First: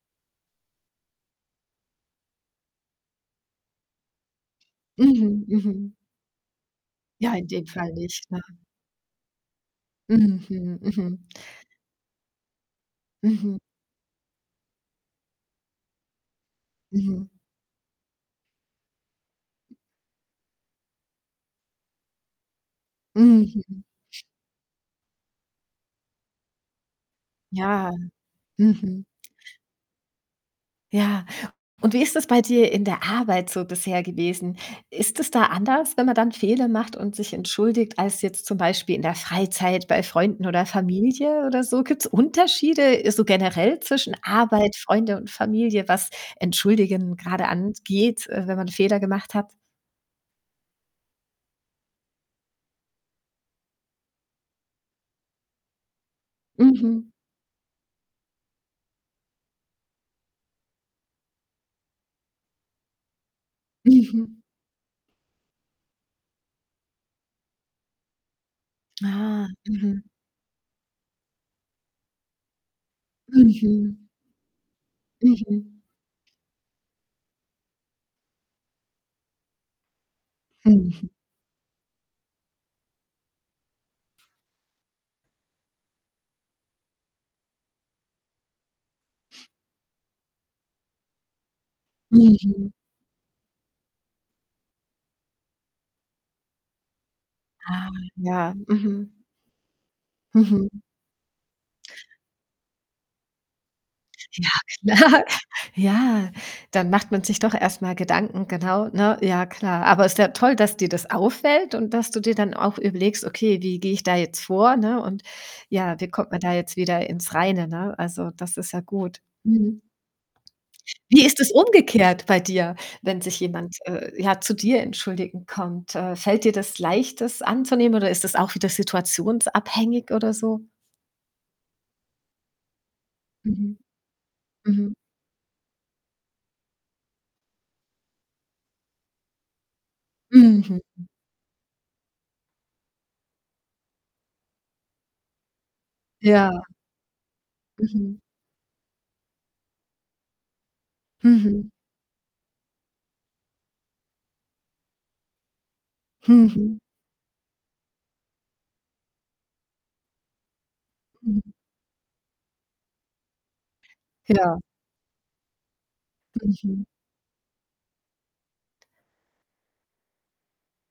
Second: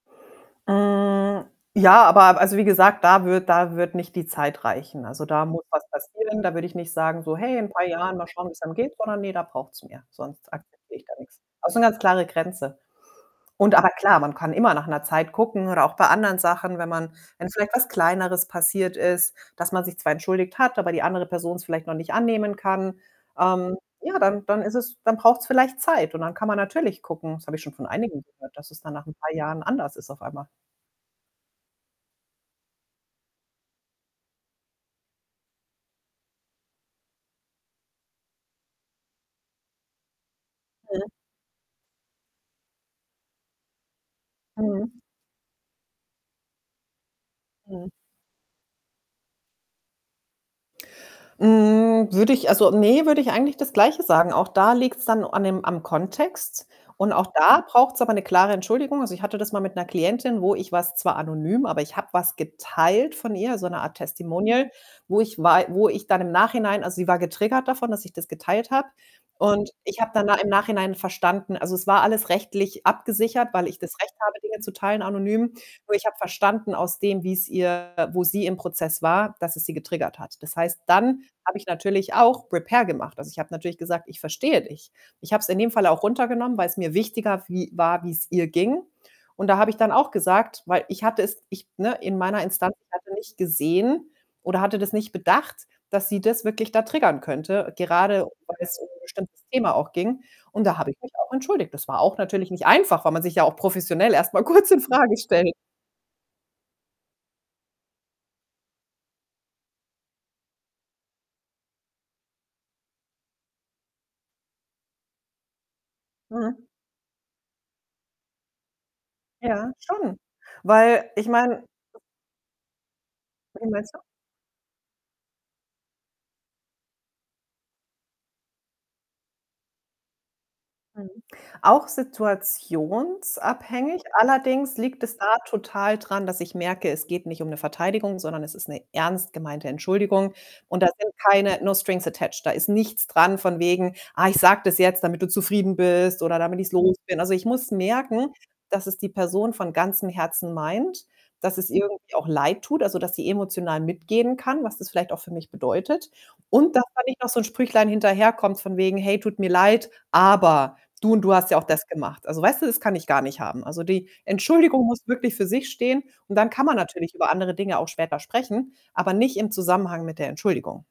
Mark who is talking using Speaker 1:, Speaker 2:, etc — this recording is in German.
Speaker 1: Äh, ja, aber, also, wie gesagt, da wird da wird nicht die Zeit reichen. Also, da
Speaker 2: Mhm.
Speaker 1: muss was
Speaker 2: Mhm.
Speaker 1: passieren. Da würde ich nicht sagen
Speaker 2: Ja,
Speaker 1: so:
Speaker 2: in
Speaker 1: „Hey,
Speaker 2: dem
Speaker 1: in paar
Speaker 2: Fall
Speaker 1: Jahren,
Speaker 2: nicht,
Speaker 1: mal
Speaker 2: ne?
Speaker 1: schauen, wie's einem geht.“, sondern, ne, da braucht's mehr. Sonst
Speaker 2: Mhm,
Speaker 1: akzeptiere ich da
Speaker 2: mhm.
Speaker 1: nix. Auch so 'ne ganz klare Grenze.
Speaker 2: Mhm.
Speaker 1: Und aber klar, man kann immer nach 'ner Zeit gucken oder auch bei anderen Sachen, wenn man
Speaker 2: Mhm.
Speaker 1: wenn vielleicht was Kleineres passiert ist, dass man sich zwar entschuldigt hat, aber die andere Person es vielleicht noch nicht annehmen kann. Ähm,
Speaker 2: Mhm.
Speaker 1: ja, dann dann ist es dann braucht's vielleicht Zeit. Und dann kann man natürlich gucken, das habe ich schon von
Speaker 2: Ja,
Speaker 1: einigen gehört, dass es dann nach
Speaker 2: mhm.
Speaker 1: 'n paar Jahren anders ist auf einmal.
Speaker 2: Ja, und wie ist das bei dir in der Arbeit so bisher gewesen? Ist es da anders, wenn man dann Fehler macht und sich entschuldigt, als jetzt zum Beispiel in der Freizeit bei Freunden oder
Speaker 1: Mhm.
Speaker 2: Familie oder so? Gibt's Unterschiede, äh, so generell zwischen Arbeit,
Speaker 1: Mhm.
Speaker 2: Freunde und Familie, was Entschuldigen grade
Speaker 1: Mhm.
Speaker 2: angeht, äh, wenn man Fehler gemacht hat?
Speaker 1: Hm, würde ich also, ne, würde ich eigentlich das Gleiche sagen. Auch da liegt's dann an dem am Kontext.
Speaker 2: Mhm.
Speaker 1: Und auch da braucht's aber 'ne klare Entschuldigung. Also, ich hatte das mal mit 'ner Klientin, wo ich was, zwar anonym, aber ich habe was geteilt von ihr, so 'ne Art
Speaker 2: Mhm.
Speaker 1: Testimonial, wo ich wei wo ich dann im Nachhinein also, sie war getriggert davon, dass ich das geteilt habe,
Speaker 2: Ah,
Speaker 1: und ich
Speaker 2: mhm.
Speaker 1: habe dann da im Nachhinein verstanden also, es war alles rechtlich abgesichert, weil ich das
Speaker 2: Mhm.
Speaker 1: Recht habe, Dinge zu teilen anonym.
Speaker 2: Mhm.
Speaker 1: Nur ich habe verstanden aus dem, wie's ihr wo sie im Prozess war. Dass es sie getriggert hat. Das heißt,
Speaker 2: Mhm.
Speaker 1: dann habe ich natürlich auch Repair gemacht. Also, ich habe natürlich gesagt: „Ich verstehe dich.“ Ich habe es in dem Fall auch runtergenommen, weil's mir wichtiger wie war, wie's ihr ging. Und da habe ich dann auch gesagt, weil ich hatte es ich ne, in meiner
Speaker 2: Mhm.
Speaker 1: Instanz, ich hatte nicht gesehen oder hatte das nicht bedacht, dass sie das wirklich da triggern könnte,
Speaker 2: Ah,
Speaker 1: gerade
Speaker 2: ja,
Speaker 1: weil es um 'n
Speaker 2: mhm.
Speaker 1: bestimmtes Thema auch ging. Und da
Speaker 2: Mhm.
Speaker 1: habe ich mich auch entschuldigt. Das war auch natürlich nicht einfach, weil man sich ja auch professionell erstmal
Speaker 2: Ja,
Speaker 1: kurz in Frage
Speaker 2: klar.
Speaker 1: stellt.
Speaker 2: Ja, dann macht man sich doch erst mal Gedanken, genau, ne? Ja, klar. Aber ist ja toll, dass dir das auffällt und dass dir dann auch überlegst: „Okay, wie gehe ich da jetzt vor“, ne? Und ja, wie kommt man da
Speaker 1: Mhm.
Speaker 2: jetzt wieder ins Reine, ne? Also, das ist ja gut.
Speaker 1: Ja,
Speaker 2: Mhm.
Speaker 1: schon. Weil
Speaker 2: Wie
Speaker 1: ich
Speaker 2: ist es
Speaker 1: meine
Speaker 2: umgekehrt bei dir, wenn sich
Speaker 1: Wie
Speaker 2: jemand,
Speaker 1: meinst du?
Speaker 2: äh, ja, zu dir entschuldigen kommt? Äh, fällt dir das leicht, das anzunehmen, oder ist das auch wieder situationsabhängig oder so?
Speaker 1: Mhm, auch
Speaker 2: Mhm,
Speaker 1: situationsabhängig. Allerdings
Speaker 2: mhm.
Speaker 1: liegt es da total dran, dass ich merke, es geht nicht um 'ne Verteidigung, sondern es ist 'ne ernst gemeinte Entschuldigung.
Speaker 2: Mhm.
Speaker 1: Und da sind keine no strings attached, da ist nichts dran von wegen: „Ah, ich sage das jetzt, damit du zufrieden bist oder damit
Speaker 2: Ja.
Speaker 1: ich's los bin.“ Also, ich muss
Speaker 2: Mhm.
Speaker 1: merken, dass es die Person von ganzem Herzen meint, dass es
Speaker 2: Mhm.
Speaker 1: irgendwie auch leid tut, also, dass sie emotional mitgehen kann, was das vielleicht auch für mich bedeutet. Und
Speaker 2: Mhm.
Speaker 1: dass da nicht noch so 'n Sprüchlein hinterherkommt von wegen: „Hey, tut mir leid, aber du und du hast
Speaker 2: Mhm.
Speaker 1: ja auch das gemacht.“ Also, weißt du, das kann ich gar nicht haben. Also, die
Speaker 2: Ja.
Speaker 1: Entschuldigung muss wirklich für sich stehen und dann kann man
Speaker 2: Mhm.
Speaker 1: natürlich über andere Dinge auch später sprechen, aber nicht im Zusammenhang mit der Entschuldigung.